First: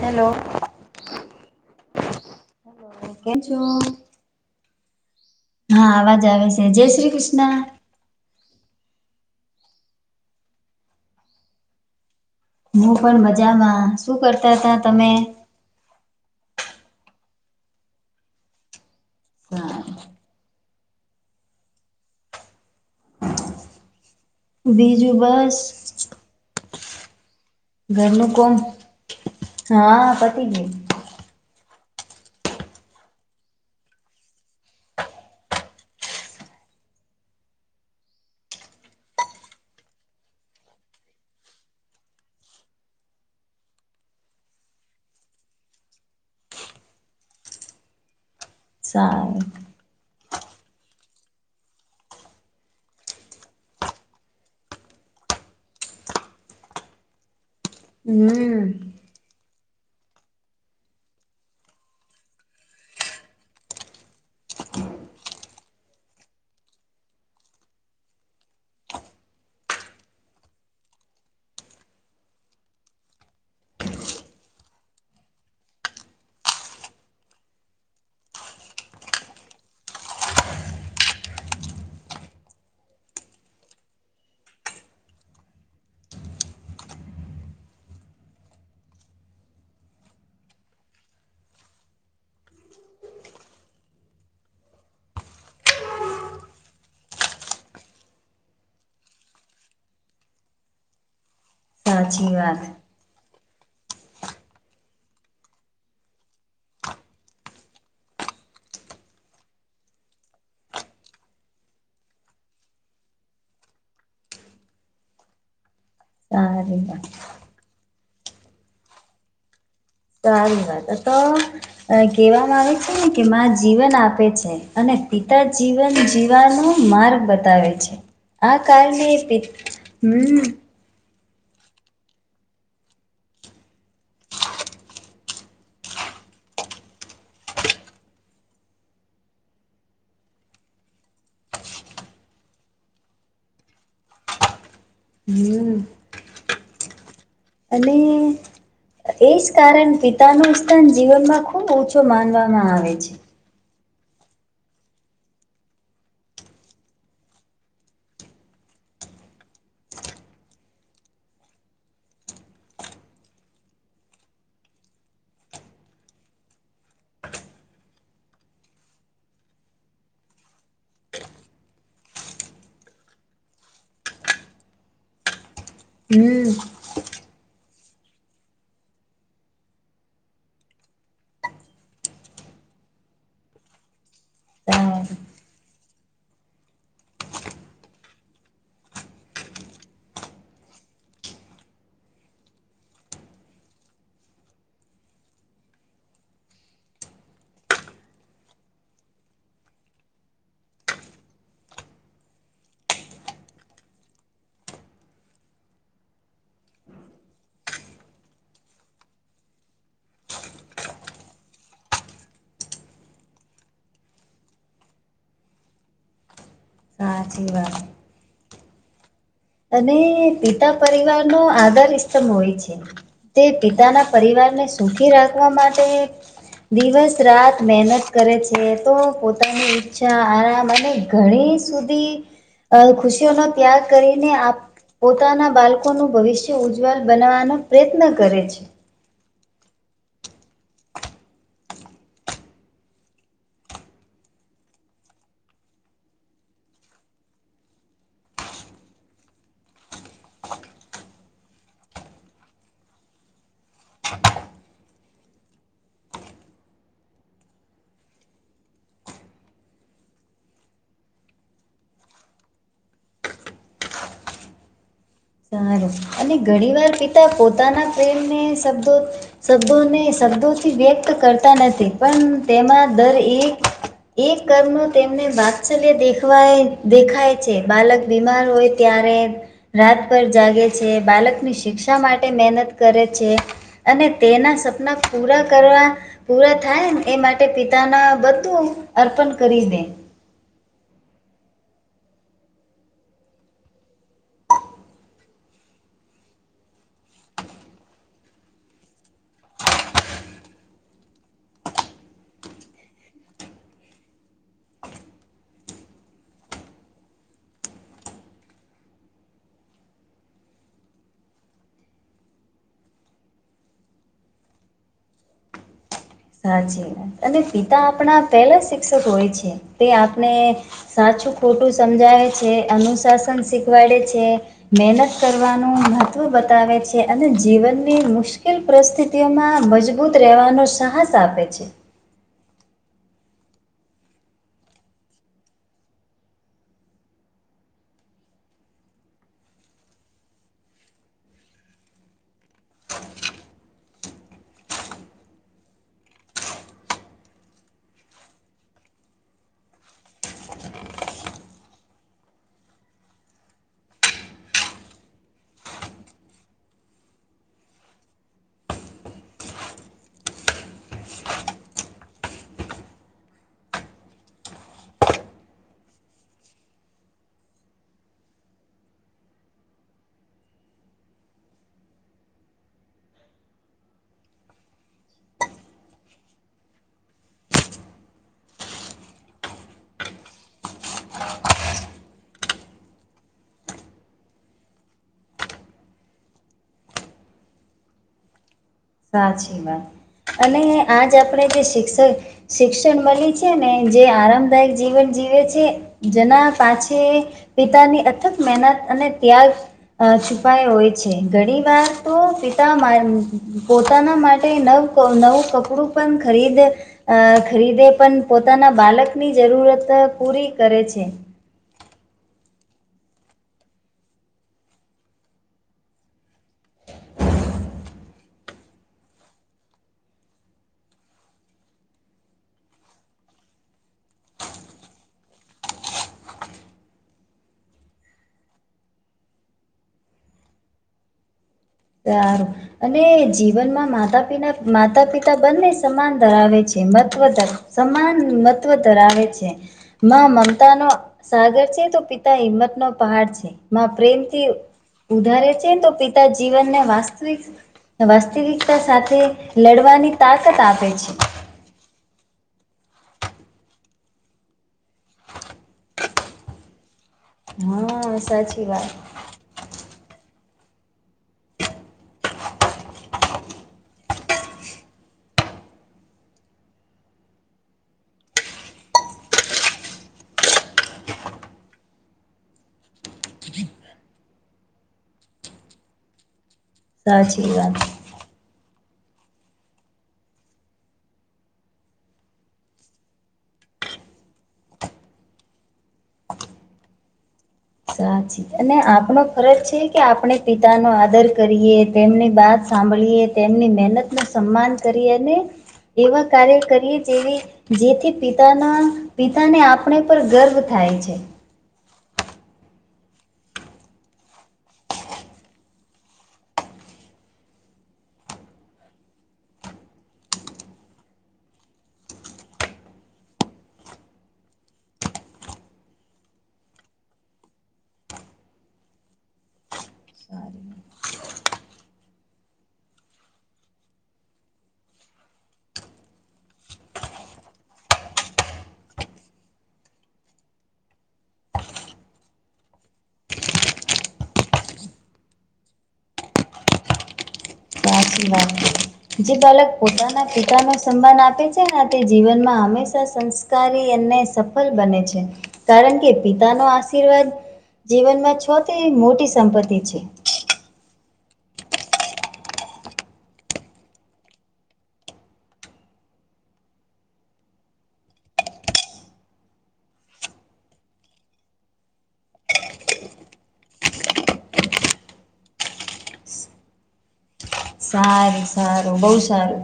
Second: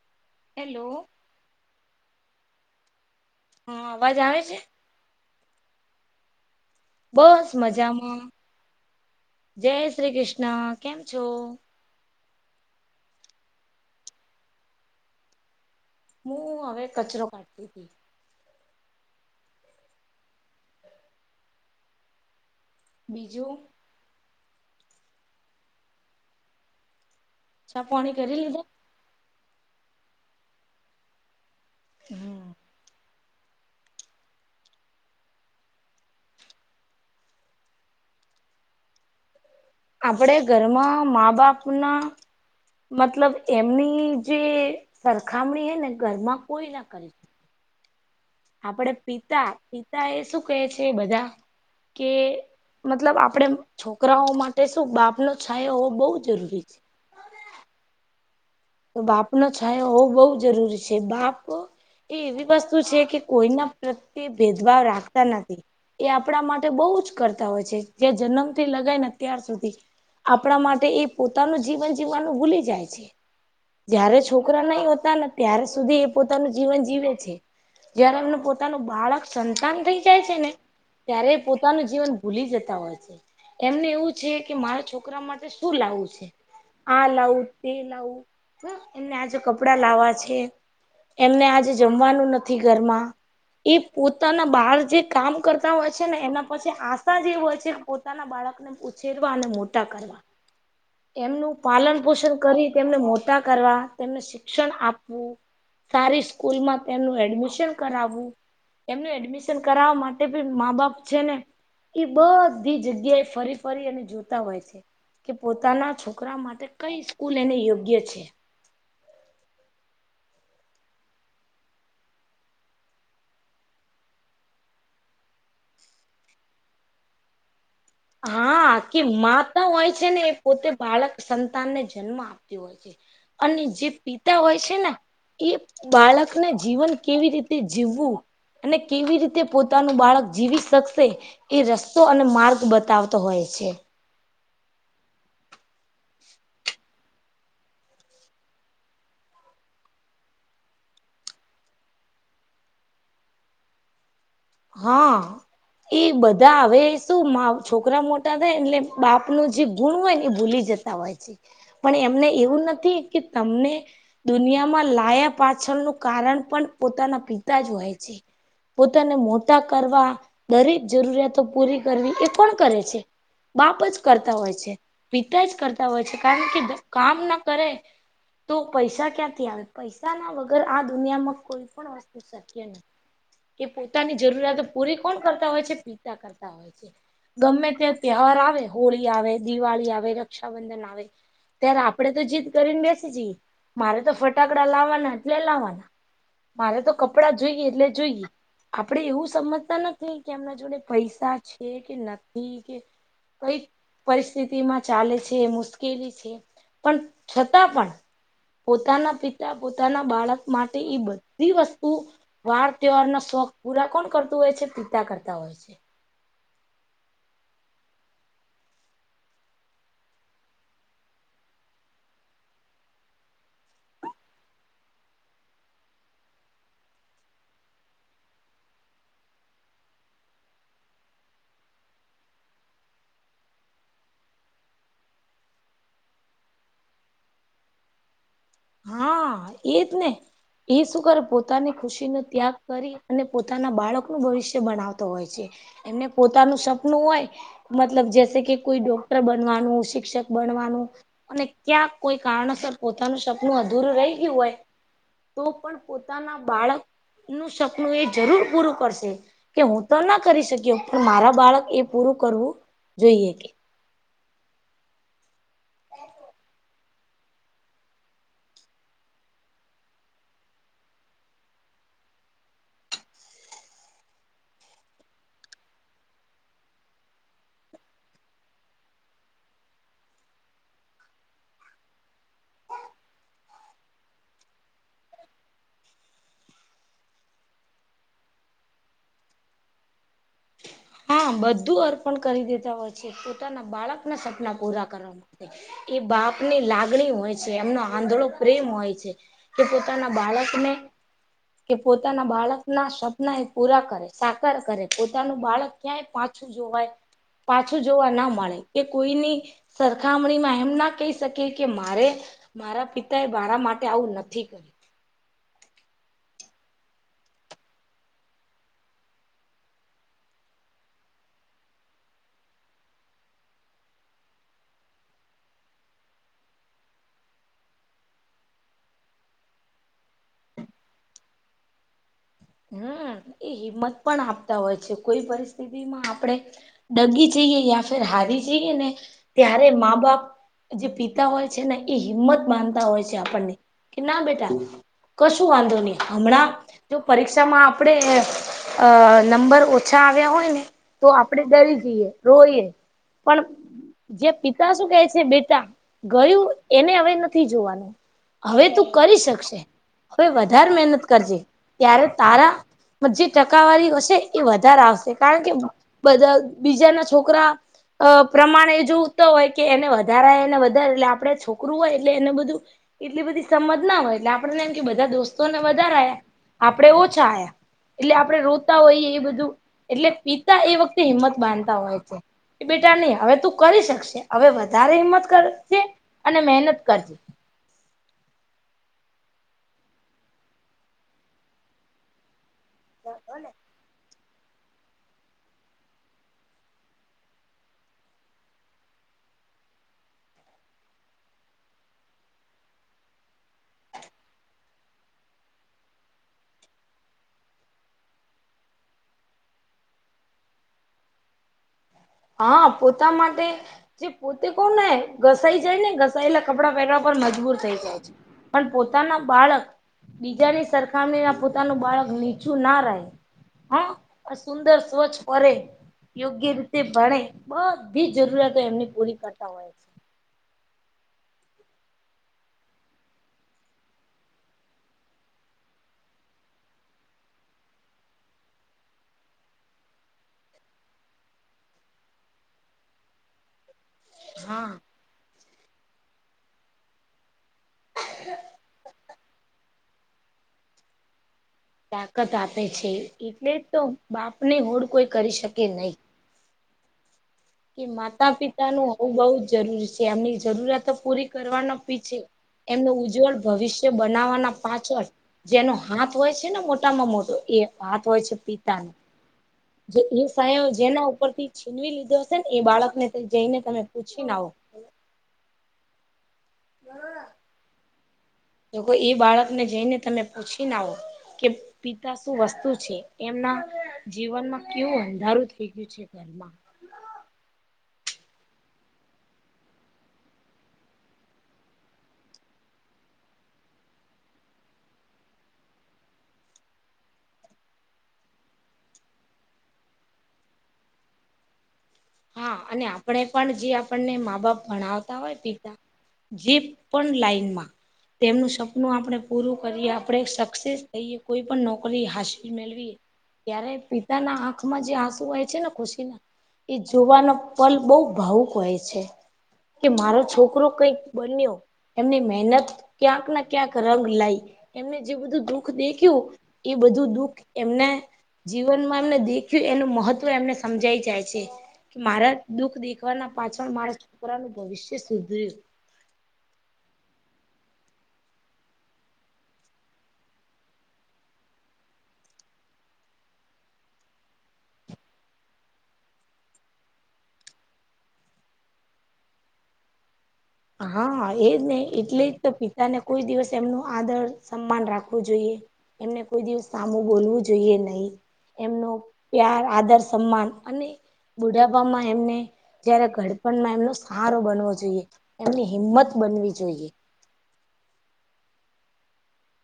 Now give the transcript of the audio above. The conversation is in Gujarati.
હલો. હેલો. કેમ છો? હા અવાજ આવે છે? હા આવાજ આવે છે. જે બસ મજામાં. જય શ્રી કૃષ્ણ. કેમ છો? હું પણ મજામાં. શું કરતા તા તમે? હું હવે કચરો કાઢતી હતી. બીજું બીજું બસ ચા પાણી ઘરનું કરી કોમ- લીધા હા, પતિછે હમ્મ આપડે ઘરમાં મા બાપના મતલબ એમની જે સરખામણી હે ને ઘરમાં કોઈ ના કરે, આપડે સારું પિતા પિતા એ શું કહે છે, બધા કે મતલબ આપણે છોકરાઓ માટે શું બાપ નો છાયો હોવો બહુ જરૂરી છે. હમ્મ તો બાપ નો છાયો હોવું બહુ જરૂરી છે, બાપ એ એવી વસ્તુ છે કે કોઈના પ્રત્યે ભેદભાવ રાખતા નથી, એ આપણા માટે બહુ જ કરતા હોય છે, જે જન્મથી લગાય ને અત્યાર સુધી, આપણા માટે એ પોતાનું જીવન જીવવાનું ભૂલી જાય છે. જયારે છોકરા નહી હોતા ને ત્યારે સુધી એ પોતાનું જીવન જીવે છે, જયારે એમનું પોતાનું બાળક સંતાન થઈ જાય છે ને ત્યારે પોતાનું જીવન ભૂલી જતા હોય છે, એમને એવું છે કે મારા છોકરા માટે શું લાવવું છે, આ લાવું તે લાવું એને આજે કપડા લાવવા છે, એમને આજે જમવાનું નથી ઘરમાં એ પોતાના બાર જે કામ કરતા હોય છે ને એના પછી આશા જેવી હોય છે, કે પોતાના બાળકને ઉછેરવા અને મોટા કરવા એમનું પાલન સાચી પોષણ વાત કરી તેમને મોટા ટા કરવા તેમને શિક્ષણ આપવું, સારી સ્કૂલમાં તેમનું એડમિશન કરાવવું એમનું એડમિશન કરાવવા માટે પણ મા બાપ છે ને, એ બધી જગ્યા એ ફરી ફરી અને જોતા હોય છે, કે પોતાના છોકરા છોકરા માટે સારી કઈ વાત સ્કૂલ એને યોગ્ય છે, સારી વાત તો આવે છે ને કે મા જીવન આપે છે, અને પિતા જીવન જીવવાનું માર્ગ બતાવે છે, આ હા, કે કારણે પિત માતા હોય છે ને એ હમ પોતે બાળક સંતાનને જન્મ આપતી હોય છે, અને જે પિતા હોય છે ને એ બાળકને જીવન કેવી રીતે જીવવું અને કેવી રીતે પોતાનું બાળક જીવી શકશે, એ રસ્તો અને માર્ગ બ તાવતો હોય છે, હમ્મ અને એ જ કારણ પિતા નું સ્થાન જીવનમાં ખુબ ઓછો માનવામાં આવે છે, હા ઈ બધા આવે શું મા છોકરા મોટા થાય એટલે બાપનું જે ગુણ હોય ને એ ભૂલી જતા જતા હોય છે, પણ એમને એવું નથી કે તમને દુનિયામાં લાયા પાછળનું કારણ પણ પોતાના પિતા જ હોય છે, પોતાને મોટા કરવા દરેક જરૂરિયાતો પૂરી કરવી એ પણ કરે છે, બાપ જ કરતા હોય છે પિતા જ કરતા હોય છે કારણ હમ કે કામ ના કરે તો પૈસા ક્યાંથી આવે પૈસા ના વગર આ દુનિયામાં કોઈ પણ વસ શક્ય ને કે પોતાની જરૂરતો પૂરી સારું કોણ કરતા હોય છે પિતા કરતા હોય છે. ગમે ત્યાં તહેવાર આવે હોળી આવે દિવાળી આવે રક્ષાબંધન આવે ત્યારે આપડે તો જીદ કરીને બેસે જઈ, મારે તો ફટાકડા લાવવાના એટલે લાવવાના મારે તો કપડાં જોઈએ એટલે જોઈએ! આપણે એવું સમજતા નથી કે એમના જોડે પૈસા છે કે નથી કે- કઈ પરિસ્થિતિ માં ચાલે છે, મુશ્કેલી છે. પણ છતાં પણ- પોતાના પિતા પોતાના બાળક માટે એ બધી વસ્તુ- વાર તહેવાર ન શોખ પૂરા કોણ કરતું હોય છે પિતા કરતા હોય છે. આચી વાત અને પિતા પરિવાર નો આધાર સ્તંભ હોય છે. તે પિતાના પરિવારને સુખી રાખવા માટે- દિવસ રાત મહેનત કરે છે તો પોતાની ઈચ્છા આરામ અને- ઘણી સુધી અ ખુશીઓ નો ત્યાગ કરી- પોતાના બાળકો નું ભવિષ્ય ઉજ્જવલ બનાવાનો પ્રયત્ન કરે છે. હા એ જ ને! એ શું કરે પોતાની ખુશીનોો ત્યાગ કરી અને પોતાના બાળકનુંું ભવિષ્ય બનાવતો હોય છે. એમને પોતાનું સપનું હોય. મતલબ જસે કે કોઈ ડોક્ટર બનવાનું શિક્ષક બનવાનું. અને ક્યાં કોઈ કારણસર પોતાનું સપનું અધૂરું રહી ગયું હોય. તો પણ પોતાના બાળકનું સપનું એ જરૂર પૂરું કરશે. કે હું તો ના કરી શક્યો પણ મારા બાળક એ પૂરું કરવું જોઈએ કે- સારું અને ઘણી વાર પિતા પોતાના પ્રેમને શબ્દો- શબ્દોને શબ્દોથી વ્યક્ત કરતા નથી પણ તેમાં દર એક- એ કરતું નો તેમને વાત્સલ્ય દેખવાય દેખાય છે બાલક બીમાર હોય ત્યારે રાત પર જાગે છે બાળકની શિક્ષા માટે મહેહનત કરે છે અને તેના સપના પૂરા કરવા- પૂરા થાય એ માટે પિતાના બધું અર્પણ કરી દે. હા બધું અર્પણ કરી દેતા હોય છે. પોતાના બાળકના સપના પૂરા કરવામાં એ બાપ ની લાગણી હોય છે. એમનો આંધોળો પ્રેમ હોય છે. કે પોતાના બાળકને કે પોતાના બાળક ના સવપ્ના એ પૂરા કરે સાકાર કરે પોતાનું બાળક ક્યાંય પાછું જોવાય પાછું જોવા ના મળે કે કોઈની- સરખામણીમાં એમ ના કહી શકે કે મારે- મારા પિતા એ મારા માટે આવું નથી કર્યું સાચી વાત અને પિતા આપણા પહેલા શિક્ષક હોય છે તે આપણે- સાચું ખોટું સમજાવે છે અનુશાસન શીખવાડે છે. મહેનત કરવાનું મહત્વ બતાવે છે અને જીવનની મુશ્કેલ પરિસ્થિત. માં મજબૂત રહેવાનો સાહસ આપે છે. હમ એ હિંમત પણ આપતા હોય છે કોઈ પરિસ્થિતિ માં આપણે- ડગી જઈએ યા ફેર હારી જઈએ ને ત્યારે મા બાપ. જે પિતા હોય છે ને એ હિંમત માનતા હોય છે. આપણને કે ના બેટા- કશું વાંધો નહી હમણાં- જો પરીક્ષામાં આપણેે- અ નંબર ઓછા આવ્યા હોય ને તો આપણેે ડરી જઈએ રોઈએ- પણ જે પિતા શું કેહે છે બેટા ગયું એને હવે નથી જોવાનું- હવે તું કરી શકશે હવે વધારે મહેનત કરજે ત્યારે તારા- જે ટકાવારી હશે એ વધારે આવશે કારણ કે બધા બીજાના છોકરા- અ પ્રમાણ એ જોત હોય કે એને વધારે એને વધારે એટલે આપણે છોકરું હોય એટલે એને બધું- એટલી બધી સમજ ના હોય એટલે આપેને એમ કે બધા દોસ્તોને વધારે આવ્યા આપડે ઓછા આયા - એટલે આપડણે રોતા હોઈએ એ બધું એટલે પિતા એ વખતે હિંમત બાંધતા હોય છે. બેટા નહી હવે તું કરી શકશે હવે વધારે હિંમત કરજે અને મહેનત કરજે. સાચી વાત. અને આજ આપણેે જે શિક્ષક શિક્ષણ મળી છે ને જે આરામદાયક જીવન જીવ છે. જેના પાછ પિતાની અથક મહેનત અને ત્યાગ અ છુપાય હોય છે. ઘણી વાર તો પિતા મા પોતાના માટે નવ નવું કપડું પણ ખરીદ અ ખરીદે પણ પોતાના બાલકની જરૂરત પૂરી કરે છે. હા. પોતા માટે જે પોતે કોણનેને ઘસાઈ જાય ને ઘસાયેલા કપડાં પહેરવા પર મજબૂર થઈ જાય છે. પણ પોતાના બાળક બીજાની સરખામણી ના પોતાનું બાળક નીચું ના રહે હા. આ સુંદર સ્વચ્છ કરે યોગ્ય રીતે તે ભણે બધી જરૂરિયાતો એમની પૂરી કરતા હોય છે. તાર. અને જીવનમાં માતા પિના માતા પિતા બંને સમાન ધરાવે છે. મહત્વ ધ સમાન મત્વ ધર આવે છે. માં મમતા નો સાગર છે તો પિતા હિંમત નો પહાડ છે. માં પ્રેમથી હા. ઉધારે છે. ને તો પિતા જીવનને વાસ્તવિક વાસ્તવિક તા સાથે લડવાની તાકાત આપે છે. તાકાત આપે છે. એટલે તો બાપને હોડ કોઈ કરી શકે નહી. કે હા માતા સાચી પિતા વાત નું હોવું બઉુ જ જરૂરી છે. એમની જરૂરતો પૂરી કરવાનો પી છે. એમનું ઉજ્જવળ ભવિષ્ય બનાવવાના પાછળ જેનો હાથ હોય છે ને મોટામાં મોટો એ હાથ હોય છે. પિતાનો એ સાં જેના ઉપર થી છીનવી લીધો. એ બાળકને જઈને તમે પૂછી ના આવ સા્રી વાત. તોઈ એ બાળકને જઈને તમે પૂછીને આવો. કે પીતા શું વસ્તુ છે એમના જીવનમાં કેવું અંધારું થઈ ગયું છે. ઘરમાં સાચી. અને આપણો ફરજ છે કે આપણે પિતા નો આદર કરીએ. તેમની વાત સાંભળીએ તેમની મહેનત નું સન્માન કરી. અને એવા કાર્ય કરીએ જેવી જેથી પિતાના પિતાને આપણે પર ગર્વ થાય છે. હા અને આપણે પણ જે આપણને મા બાપ ભણાવતા હોય, પિતા જે પણ લાઈનમાં તેમનું સપનું આપણે પૂરું કરીએ. આપણે સક્સેસ થઈએ. કોઈ પણ નોકરી હાસલ મેળવીએ. ત્યારે પિતાના આંખમાં જે આંસુ હોય છે ને ખુશી ના એ જોવાનો પલ બહુ ભાવુક હોય છે. કે મારો છોકરો કઈક બન્યો. એમની મહેનત ક્યાંક ના ક્યાંક રંગ લાય. એમને જે બધું દુખ દેખ્યું એ બધું દુખ એમના જીવનમાં એમને દેખ્યું એનું મહત્વ એમને સમજાય જાય છે. કે મારા દુઃખ દેખવાના પાછળ મારા છોકરાનું ભવિષ્ય સુધર્યું. સાાસી વાત. જે બાલક પોતાના પિતા ન સન્માન આપે છે. તે જીવનમાં હંમેશા સં અનેને સફળ બને છે. કારણ કે પિતા નો આશીર્વાદ જીવનમાં સૌથી મોટી સંપત્તિ છે. હા એજ ને એટલે જ તો પિતાને કોઈ દિવસ એમનું આદર સન્માન રાખવું જોઈએ. એમને કોઈ દિવસ સામું બોલવું જોઈએ નહી, એમનો પ્યાર આદર સન્માન અને બુઢાપામાં એમને જયારે ગડપણમાં એમનો સહારો બનવો જોઈએ. એમની હિંમત બનવી જોઈએ. સારું સારું બહુ સારું.